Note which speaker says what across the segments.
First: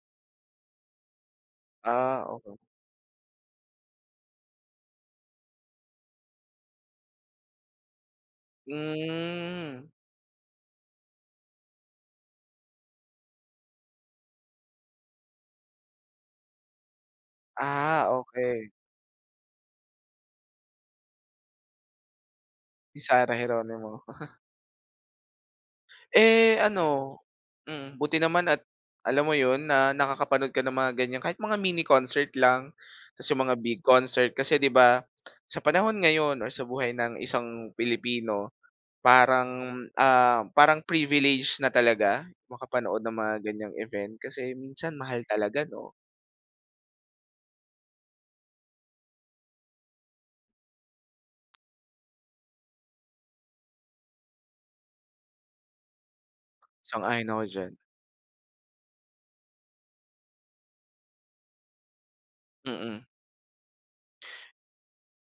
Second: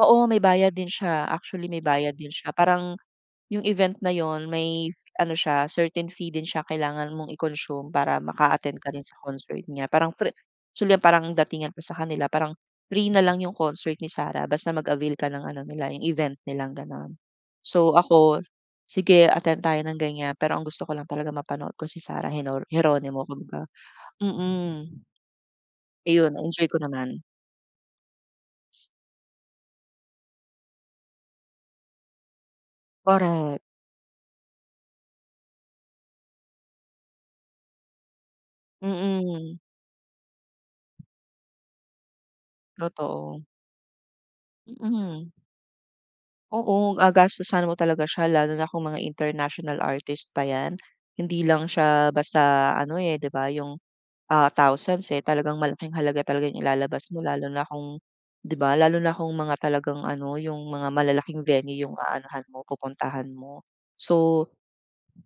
Speaker 1: Oo, may bayad din siya. Actually may bayad
Speaker 2: Ah,
Speaker 1: din siya.
Speaker 2: okey.
Speaker 1: Parang yung event na 'yon may ano siya certain fee din siya kailangan mong i-consume para maka-attend ka din sa concert
Speaker 2: Hmm.
Speaker 1: niya. Parang free actually parang datingan ko sa kanila parang free na lang 'yong concert ni Sarah basta mag-avail ka ng ano nila yung event nilang ganon. So
Speaker 2: Ah,
Speaker 1: ako,
Speaker 2: okey.
Speaker 1: sige attend tayo ng ganyan, pero ang gusto ko lang talaga mapanood ko si Sarah Geno
Speaker 2: Si
Speaker 1: Geronimo
Speaker 2: Sarah
Speaker 1: kumbaga.
Speaker 2: Geronimo.
Speaker 1: Mm. Ayon
Speaker 2: Eh,
Speaker 1: na-enjoy ko
Speaker 2: ano
Speaker 1: naman.
Speaker 2: mm, buti naman at alam mo 'yon na nakakapanood ka ng mga ganyan kahit mga mini concert lang. Tas yung mga
Speaker 1: Korek.
Speaker 2: big concert kasi 'di ba, sa panahon ngayon or sa buhay ng isang Pilipino,
Speaker 1: Mm.
Speaker 2: parang, ah, parang privilege na talaga makapanood ng mga
Speaker 1: Totoo.
Speaker 2: ganyang event kasi minsan mahal
Speaker 1: Mm.
Speaker 2: talaga 'no?
Speaker 1: Oo, gagastusan mo talaga siya. Lalo na kung mga international artist pa 'yan. Hindi lang siya basta ano, eh, 'di ba yung, ah, thousands, eh, talagang malaking halaga talaga yung ilalabas mo
Speaker 2: Sang-ayon ako
Speaker 1: lalo na
Speaker 2: diyan.
Speaker 1: kung 'di ba? Lalo na kung mga talagang ano yung mga malalaking venue yung aanuhan mo,
Speaker 2: Mm.
Speaker 1: pupuntahan mo. So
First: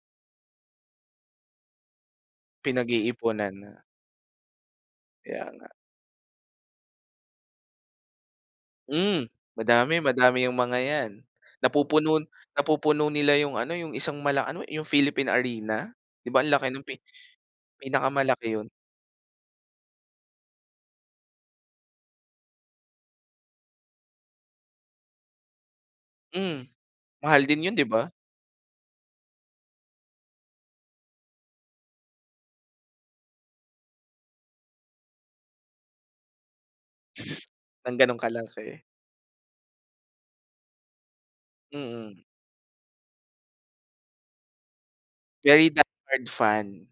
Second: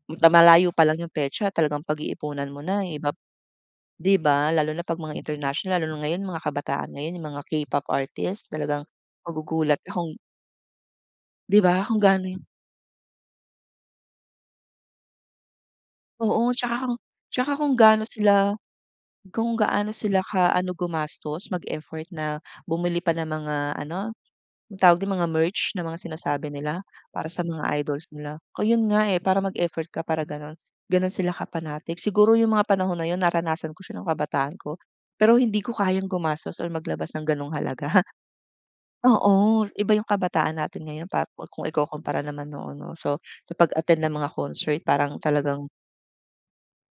Speaker 1: na malayo palang yung petsa talagang pag-iipunan mo na yung ibap
Speaker 2: Pinag-iipunan na.
Speaker 1: 'di ba? Lalo na 'pag mga
Speaker 2: Kaya nga.
Speaker 1: international lalo na ngayon mga kabataan ngayon yung mga K-pop artist talagang
Speaker 2: Hmm,
Speaker 1: magugulat ka
Speaker 2: madami
Speaker 1: kung
Speaker 2: madami yung mga 'yan,
Speaker 1: 'Di ba kung
Speaker 2: napupuno
Speaker 1: gaano yung
Speaker 2: napupuno nila yung ano yung isang mala ano yung Philippine Arena? 'Di ba
Speaker 1: Oo.
Speaker 2: ang laki
Speaker 1: Tsaka
Speaker 2: pi
Speaker 1: kung tsaka kung gano sila
Speaker 2: pinakamalaki 'yon?
Speaker 1: kung gaano sila ka ano gumastos mag-effort na bumili pa ng mga ano, anong tawag don? Ng mga merch ng mga sinasabi
Speaker 2: Hmm,
Speaker 1: nila, para sa
Speaker 2: mahal din
Speaker 1: mga
Speaker 2: 'yon, 'di
Speaker 1: idols
Speaker 2: ba?
Speaker 1: nila. Kaya 'yon nga, eh, para mag-effort ka para ganon, ganon sila ka-panatic. Siguro yung mga panahon na 'yon naranasan ko siya ng kabataan ko. Pero hindi ko kayang gumastos or maglabas ng ganong
Speaker 2: Ng
Speaker 1: halaga.
Speaker 2: ganon kalaki.
Speaker 1: Oo, iba yung kabataan natin ngayon pa kung ikukumpara
Speaker 2: Mm.
Speaker 1: naman noon 'no. So sa pag-attend ng mga concert parang talagang
Speaker 2: Very die-hard fan.